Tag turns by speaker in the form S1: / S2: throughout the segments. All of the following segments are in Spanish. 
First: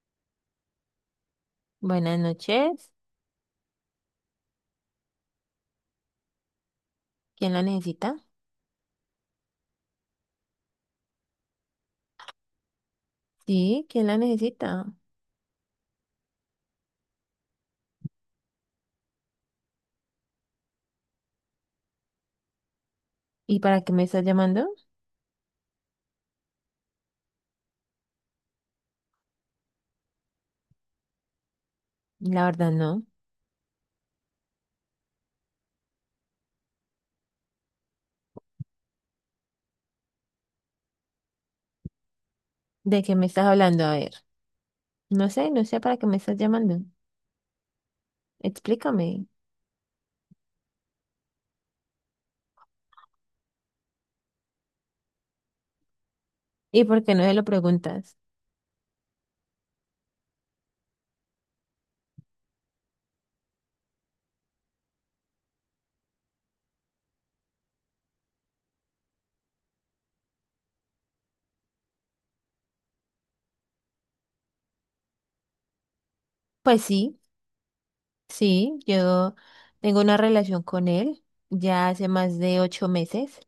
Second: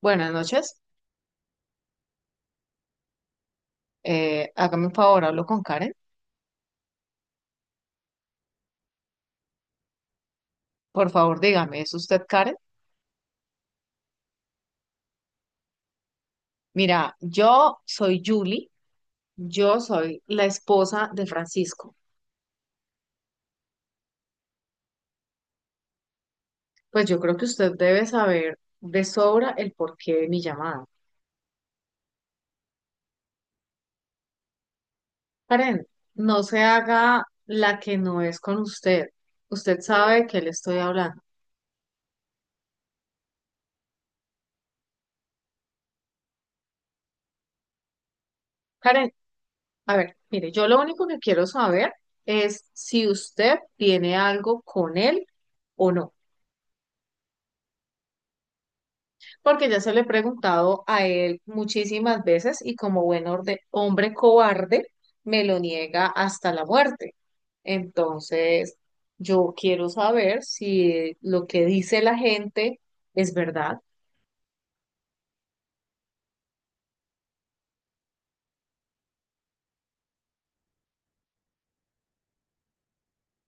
S1: Buenas noches.
S2: Buenas noches.
S1: Hágame un favor, hablo con Karen.
S2: ¿Quién la necesita?
S1: Por favor, dígame, ¿es usted Karen?
S2: Sí, ¿quién la necesita?
S1: Mira, yo soy Julie, yo soy la esposa de Francisco.
S2: ¿Y para qué me estás llamando?
S1: Pues yo creo que usted debe saber de sobra el porqué de mi llamada.
S2: La verdad no.
S1: Karen, no se haga la que no es con usted. Usted sabe de qué le estoy hablando.
S2: ¿De qué me estás hablando? A ver. No sé, no sé para qué me estás llamando. Explícame.
S1: Karen, a ver, mire, yo lo único que quiero saber es si usted tiene algo con él o no.
S2: ¿Y por qué no me lo preguntas?
S1: Porque ya se le he preguntado a él muchísimas veces y como hombre cobarde me lo niega hasta la muerte. Entonces, yo quiero saber si lo que dice la gente es verdad.
S2: Pues sí, sí, yo tengo una relación con él ya hace más de 8 meses.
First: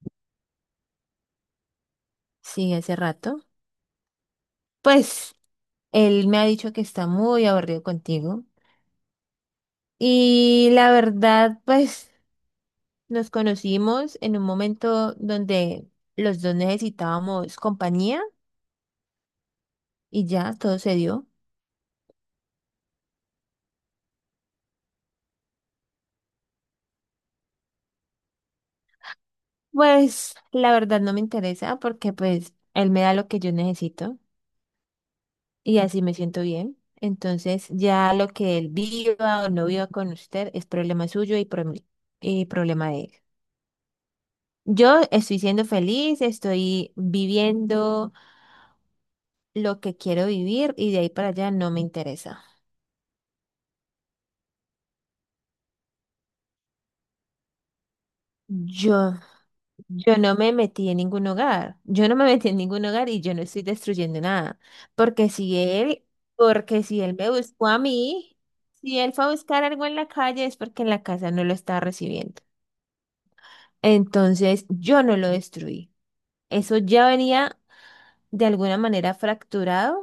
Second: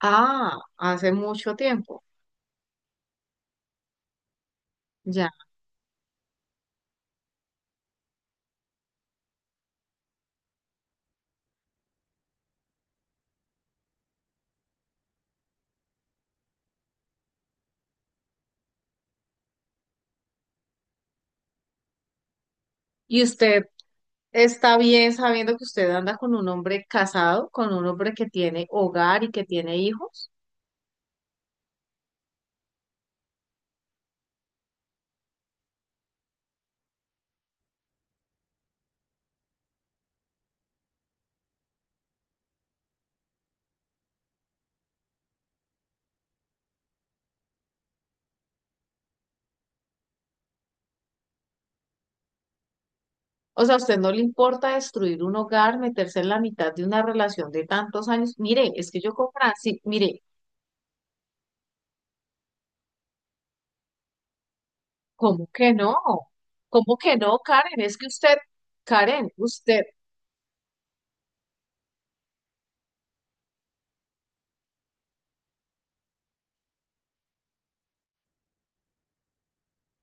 S1: Ah, hace mucho tiempo,
S2: Sí, hace rato.
S1: ya.
S2: Pues él me ha dicho que está muy aburrido contigo. Y la verdad, pues... Nos conocimos en un momento donde los dos necesitábamos compañía y ya todo se dio.
S1: ¿Y usted está bien sabiendo que usted anda con un hombre casado, con un hombre que tiene hogar y que tiene hijos?
S2: Pues la verdad no me interesa porque pues él me da lo que yo necesito y así me siento bien. Entonces ya lo que él viva o no viva con usted es problema suyo y, y problema de él. Yo estoy siendo feliz, estoy viviendo lo que quiero vivir y de ahí para allá no me interesa.
S1: O sea, a usted no le importa destruir un hogar, meterse en la mitad de una relación de tantos años. Mire, es que
S2: Yo
S1: yo con Francis,
S2: Yo
S1: mire,
S2: no me metí en ningún hogar, yo no me metí en ningún hogar y yo no estoy destruyendo nada, porque
S1: ¿cómo
S2: si
S1: que no?
S2: él, porque
S1: ¿Cómo
S2: si él
S1: que
S2: me
S1: no,
S2: buscó a
S1: Karen? Es que usted,
S2: mí, si él fue
S1: Karen,
S2: a buscar
S1: usted,
S2: algo en la calle es porque en la casa no lo estaba recibiendo. Entonces yo no lo destruí. Eso ya venía de alguna manera fracturado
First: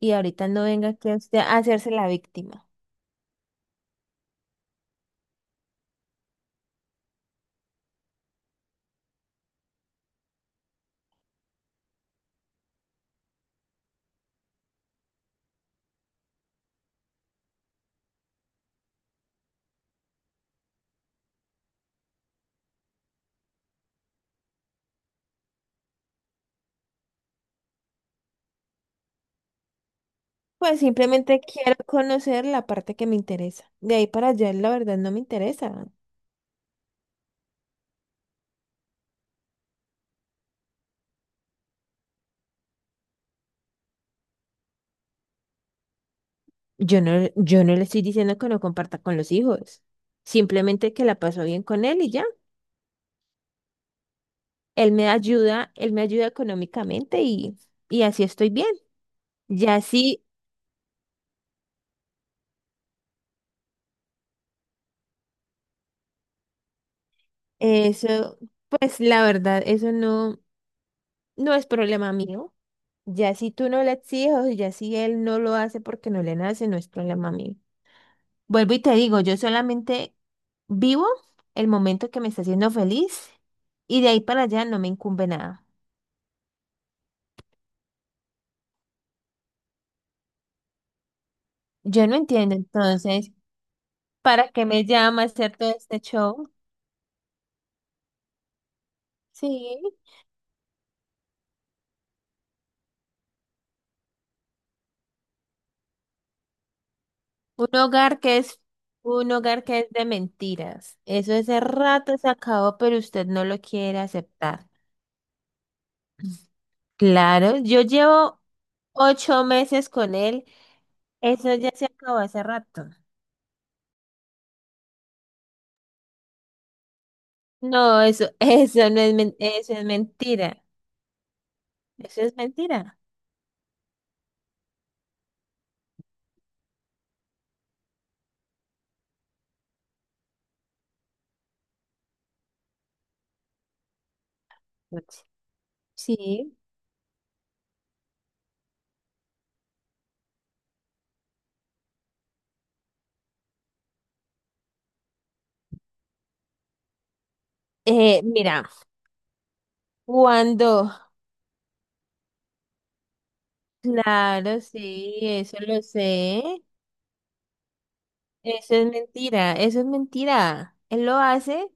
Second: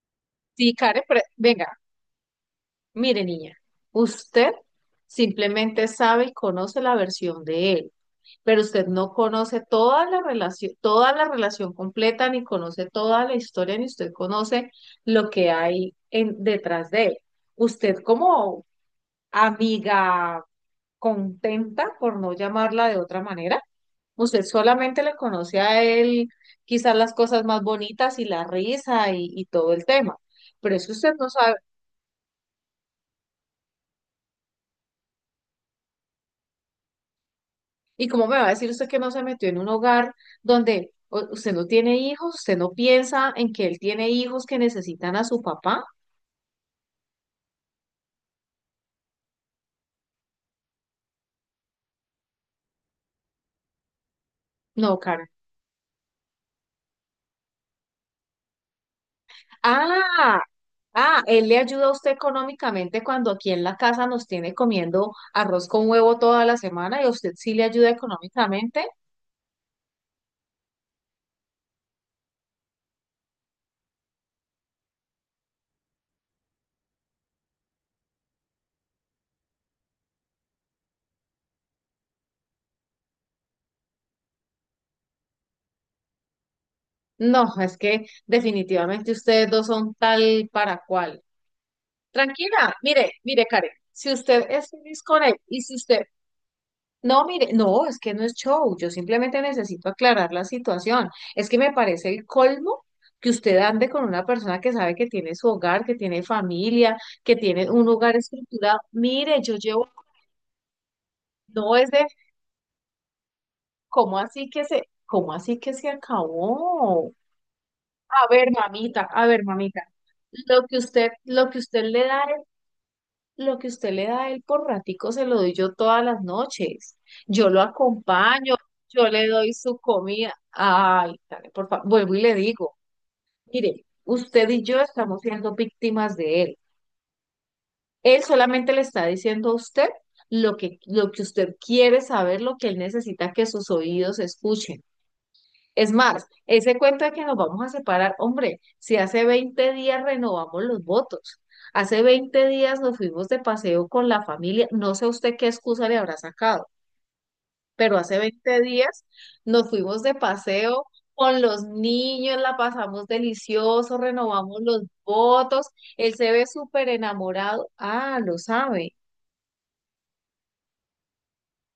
S2: y ahorita no
S1: sí,
S2: venga
S1: Karen,
S2: aquí a usted a
S1: venga,
S2: hacerse la víctima.
S1: mire, niña, usted simplemente sabe y conoce la versión de él, pero usted no conoce toda la relación completa, ni conoce toda la historia, ni usted conoce lo que hay en, detrás de él. Usted como amiga contenta, por no llamarla de otra manera. Usted solamente le conoce a él quizás las cosas más bonitas y la risa y todo el tema, pero
S2: Pues
S1: es que usted no
S2: simplemente
S1: sabe.
S2: quiero conocer la parte que me interesa. De ahí para allá, la verdad, no me interesa.
S1: ¿Y cómo me va a decir usted que no se metió en un hogar donde usted no tiene hijos, usted no piensa en que él tiene hijos que necesitan a su papá?
S2: Yo no, yo no le estoy diciendo que no comparta con los hijos, simplemente que la pasó bien con él y ya.
S1: No, Karen.
S2: Él me ayuda económicamente y así estoy bien. Ya sí,
S1: Ah, ah, él le ayuda a usted económicamente cuando aquí en la casa nos tiene comiendo arroz con huevo toda la semana y a usted sí le ayuda
S2: eso,
S1: económicamente.
S2: pues la verdad, eso no, no es problema mío. Ya si tú no le exiges, ya si él no lo hace porque no le nace, no es problema mío. Vuelvo y te digo, yo solamente vivo el momento que me está haciendo feliz y de ahí para allá no me incumbe nada.
S1: No, es que definitivamente ustedes dos son tal para cual.
S2: Yo no entiendo
S1: Tranquila, mire,
S2: entonces.
S1: mire, Karen, si usted
S2: ¿Para qué
S1: es
S2: me
S1: feliz con
S2: llama
S1: él
S2: hacer
S1: y
S2: todo
S1: si
S2: este
S1: usted.
S2: show?
S1: No, mire, no, es que no es show, yo simplemente
S2: Sí,
S1: necesito aclarar la situación. Es que me parece el colmo que usted ande con una persona que sabe que tiene su hogar, que tiene familia, que tiene
S2: un
S1: un hogar
S2: hogar que es
S1: estructurado.
S2: un
S1: Mire, yo
S2: hogar que es
S1: llevo,
S2: de mentiras. Eso ese
S1: no es de,
S2: rato se acabó, pero usted no lo quiere
S1: ¿cómo así que
S2: aceptar.
S1: se, cómo así que se acabó?
S2: Claro, yo llevo
S1: A ver,
S2: ocho
S1: mamita,
S2: meses con él.
S1: lo
S2: Eso
S1: que
S2: ya
S1: usted
S2: se
S1: le
S2: acabó
S1: da.
S2: hace rato.
S1: Lo que usted le da a él por ratico se lo doy yo todas las noches. Yo lo
S2: No, eso,
S1: acompaño,
S2: eso no
S1: yo
S2: es,
S1: le doy
S2: eso
S1: su
S2: es
S1: comida.
S2: mentira.
S1: Ay, Karen, por favor, vuelvo y
S2: Eso
S1: le
S2: es
S1: digo,
S2: mentira.
S1: mire, usted y yo estamos siendo víctimas de él. Él solamente le está diciendo a usted lo que usted quiere saber, lo que él necesita que sus oídos escuchen. Es más,
S2: Sí.
S1: ese cuento de que nos vamos a separar, hombre, si hace 20 días renovamos los votos, hace 20 días nos fuimos de paseo con la familia, no sé usted qué excusa le habrá sacado, pero hace 20
S2: Mira,
S1: días nos fuimos de paseo
S2: cuando,
S1: con los niños, la pasamos delicioso, renovamos
S2: claro,
S1: los
S2: sí, eso
S1: votos,
S2: lo
S1: él se
S2: sé.
S1: ve súper enamorado, ah, lo
S2: Eso es
S1: sabe,
S2: mentira, eso es mentira. Él lo hace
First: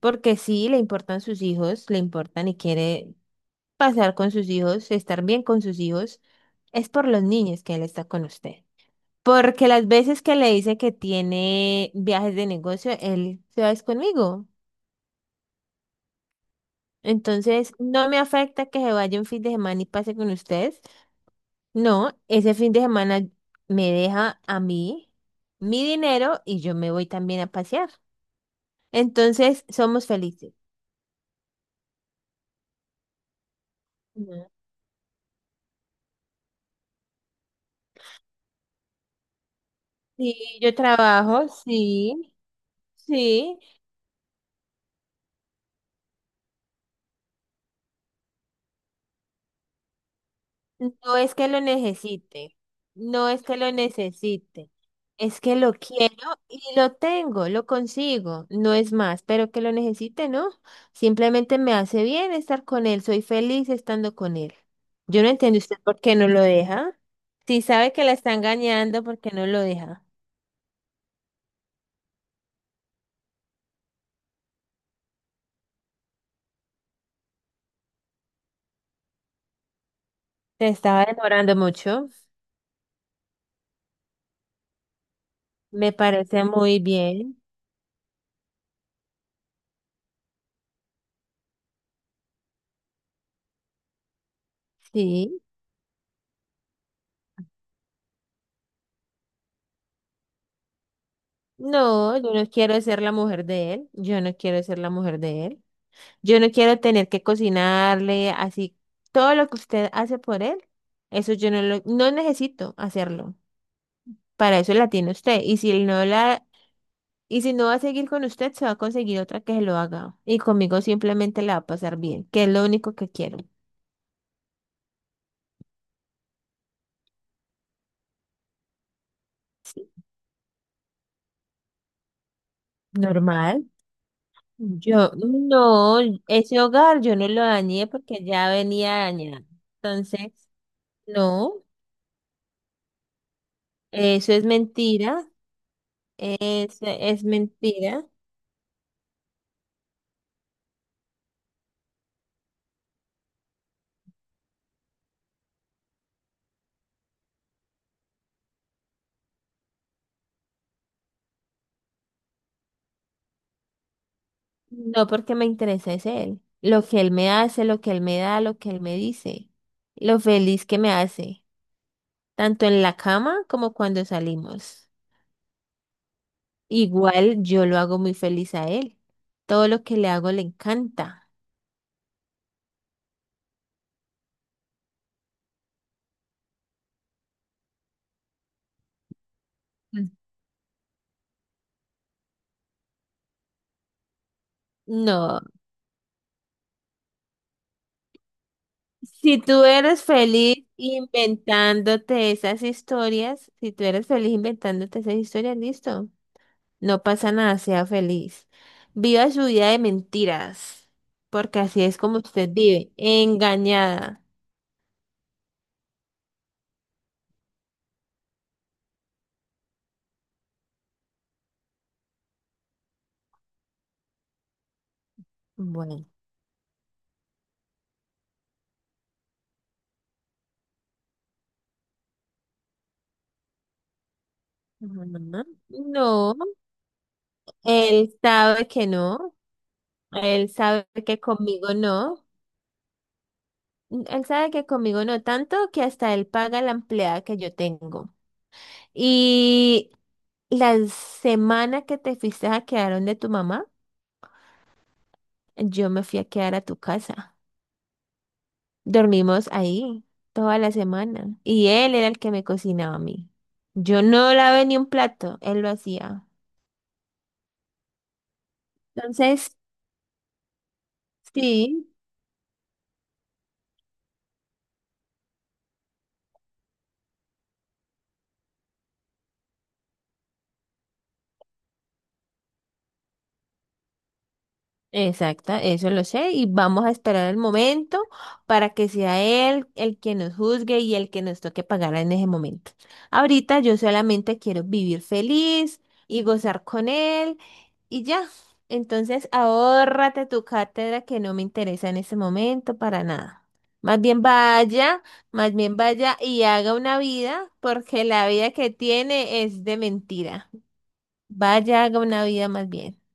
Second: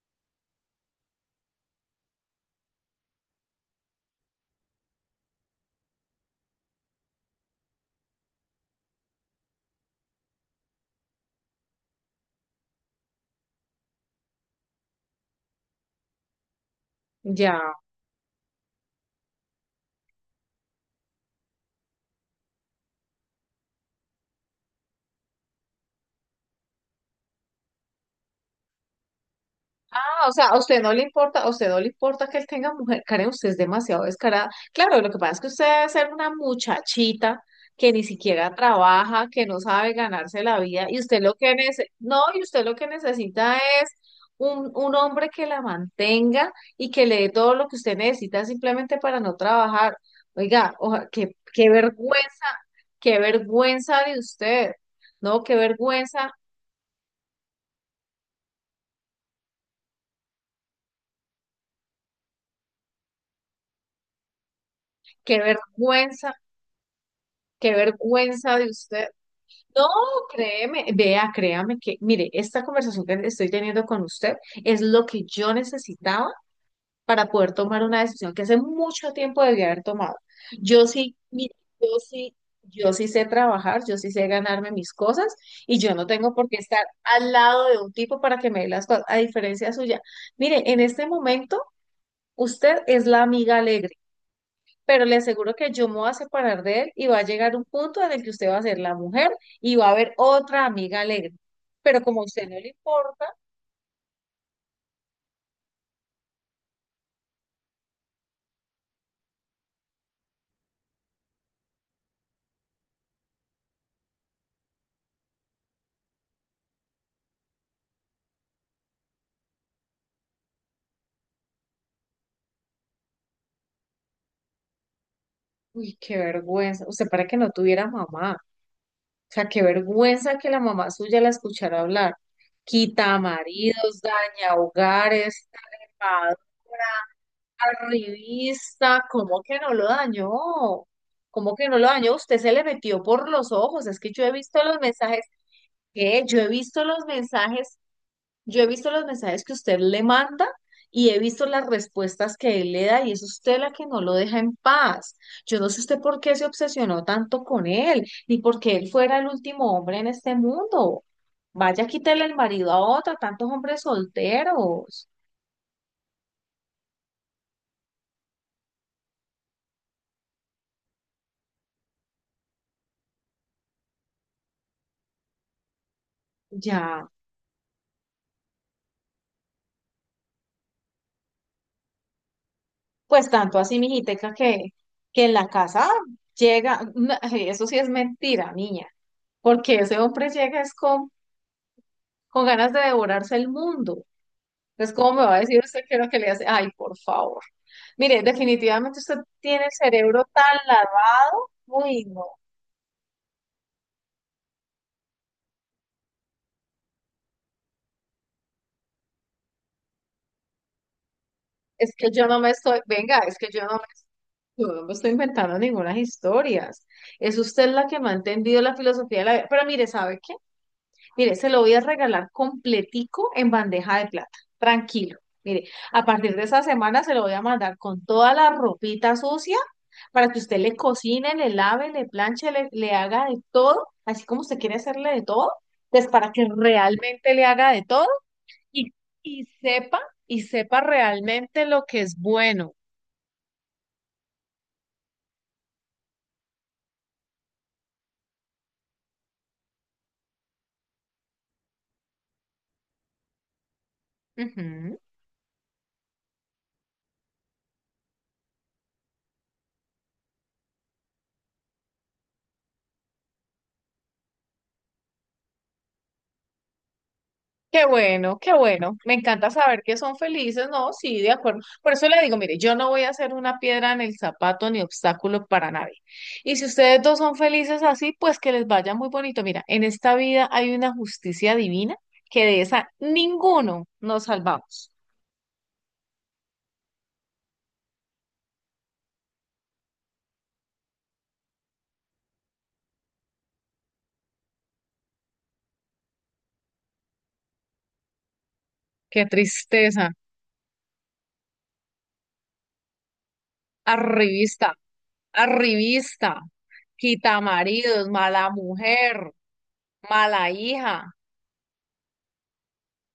S2: porque sí, le importan sus hijos, le importan y quiere pasar con sus hijos, estar bien con sus hijos. Es por los niños que él está con usted. Porque las veces que le dice que tiene viajes de negocio, él se va es conmigo. Entonces,
S1: ya.
S2: no me afecta que se vaya un fin de semana y pase con ustedes. No, ese fin de semana me deja a mí mi dinero y yo me voy también a pasear. Entonces, somos
S1: Ah, o sea,
S2: felices.
S1: a usted no le importa, a usted no le importa que él tenga mujer, Karen, usted es demasiado
S2: Ujú.
S1: descarada. Claro, lo que pasa es que usted debe ser una muchachita que ni siquiera trabaja, que no sabe ganarse la
S2: Sí, yo
S1: vida, y usted lo
S2: trabajo,
S1: que no,
S2: sí,
S1: y usted lo que necesita
S2: sí.
S1: es un hombre que la mantenga y que le dé todo lo que usted necesita simplemente para no trabajar. Oiga,
S2: No es que lo necesite,
S1: qué
S2: no es que lo
S1: vergüenza de
S2: necesite.
S1: usted,
S2: Es
S1: ¿no? Qué
S2: que lo quiero
S1: vergüenza,
S2: y lo tengo, lo consigo. No es más, pero que lo necesite, ¿no? Simplemente me hace bien estar con él. Soy feliz estando con él. Yo no
S1: qué
S2: entiendo usted por qué no
S1: vergüenza,
S2: lo deja. Si
S1: qué
S2: sabe que la está
S1: vergüenza de
S2: engañando,
S1: usted.
S2: ¿por qué no lo
S1: No,
S2: deja?
S1: créeme, vea, créame que, mire, esta conversación que estoy teniendo con usted es lo que yo necesitaba para poder tomar una decisión que hace mucho tiempo debía haber tomado.
S2: Te
S1: Yo
S2: estaba
S1: sí, mire,
S2: demorando
S1: yo
S2: mucho.
S1: sí, yo sí sé trabajar, yo sí sé ganarme mis cosas y
S2: Me
S1: yo no tengo
S2: parece
S1: por qué
S2: muy
S1: estar al
S2: bien,
S1: lado de un tipo para que me dé las cosas, a diferencia suya. Mire, en este momento, usted es la amiga alegre pero le
S2: sí.
S1: aseguro que yo me voy a separar de él y va a llegar un punto en el que usted va a ser la mujer y va a haber otra amiga alegre. Pero
S2: No,
S1: como a
S2: yo
S1: usted
S2: no
S1: no le
S2: quiero ser la
S1: importa,
S2: mujer de él. Yo no quiero ser la mujer de él. Yo no quiero tener que cocinarle así. Todo lo que usted hace por él, eso yo no lo, no necesito hacerlo. Para eso la tiene usted. Y si no va a seguir con usted, se va a conseguir otra que se lo haga. Y conmigo simplemente la va a pasar bien, que es lo único que quiero.
S1: uy, qué vergüenza. Usted para que no tuviera mamá. O sea, qué vergüenza que la mamá suya la escuchara hablar. Quita
S2: Normal.
S1: maridos, daña
S2: Yo,
S1: hogares,
S2: no,
S1: tapadora,
S2: ese hogar yo no lo dañé porque ya venía
S1: revista. ¿Cómo
S2: dañado.
S1: que no lo
S2: Entonces,
S1: dañó? ¿Cómo
S2: no,
S1: que no lo dañó? Usted se le metió por los ojos. Es que yo he
S2: eso es
S1: visto los mensajes.
S2: mentira.
S1: ¿Qué? Yo he visto los
S2: Es
S1: mensajes.
S2: mentira.
S1: Yo he visto los mensajes que usted le manda y he visto las respuestas que él le da y es usted la que no lo deja en paz. Yo no sé usted por qué se obsesionó tanto con él, ni por qué él fuera el último hombre en este mundo. Vaya, quítale el marido a otra, tantos hombres
S2: No
S1: solteros.
S2: porque me interesa es él. Lo que él me hace, lo que él me da, lo que él me dice. Lo feliz que me hace. Tanto en la cama como cuando salimos.
S1: Ya,
S2: Igual yo lo hago muy feliz a él. Todo lo que le hago le encanta.
S1: pues tanto así, mijiteca, que en la casa llega, no, eso sí es mentira, niña, porque ese
S2: Mm.
S1: hombre llega es con ganas de devorarse el mundo. Entonces, ¿cómo me va a
S2: No,
S1: decir usted qué es lo que le hace? Ay, por favor. Mire, definitivamente usted
S2: si tú
S1: tiene el
S2: eres
S1: cerebro tan
S2: feliz
S1: lavado. Uy, no.
S2: inventándote esas historias, si tú eres feliz inventándote esas historias, listo. No pasa nada, sea feliz. Viva su vida de mentiras, porque así
S1: Es
S2: es
S1: que
S2: como
S1: yo no
S2: usted
S1: me estoy,
S2: vive,
S1: venga, es que
S2: engañada.
S1: yo no me estoy inventando ninguna historias. Es usted la que me ha entendido la filosofía de la vida. Pero mire, ¿sabe? Mire, se lo voy a regalar completico en bandeja de plata. Tranquilo. Mire, a
S2: Bueno,
S1: partir de esa semana se lo voy a mandar con toda la ropita sucia para que usted le cocine, le lave, le planche, le haga de todo, así como usted quiere
S2: ujú.
S1: hacerle de todo, pues para
S2: No,
S1: que realmente le haga de todo
S2: él sabe que
S1: y,
S2: no,
S1: y sepa, y
S2: él
S1: sepa
S2: sabe que
S1: realmente
S2: conmigo
S1: lo que es
S2: no,
S1: bueno.
S2: él sabe que conmigo no, tanto que hasta él paga la empleada que yo tengo. Y la semana que te fuiste a quedar donde tu mamá,
S1: Ujú.
S2: yo me fui a quedar a tu casa. Dormimos ahí toda la semana y él era el que me cocinaba a mí. Yo no lavé ni un plato, él lo hacía.
S1: Qué bueno, qué bueno. Me encanta
S2: Entonces,
S1: saber que son felices, ¿no? Sí, de acuerdo.
S2: sí.
S1: Por eso le digo, mire, yo no voy a ser una piedra en el zapato ni obstáculo para nadie. Y si ustedes dos son felices así, pues que les vaya muy bonito. Mira, en esta vida hay una justicia divina que de esa ninguno nos salvamos.
S2: Exacta, eso lo sé y vamos a esperar el momento para que sea él el que nos juzgue y el que nos toque pagar en ese momento. Ahorita yo solamente quiero vivir feliz y gozar con él y ya.
S1: Qué
S2: Entonces
S1: tristeza.
S2: ahórrate tu cátedra que no me interesa en ese momento para nada. Más bien
S1: Arribista,
S2: vaya, más bien vaya
S1: arribista,
S2: y haga una
S1: quita
S2: vida
S1: maridos,
S2: porque la
S1: mala
S2: vida que
S1: mujer,
S2: tiene es de
S1: mala
S2: mentira.
S1: hija.
S2: Vaya, haga una vida más bien.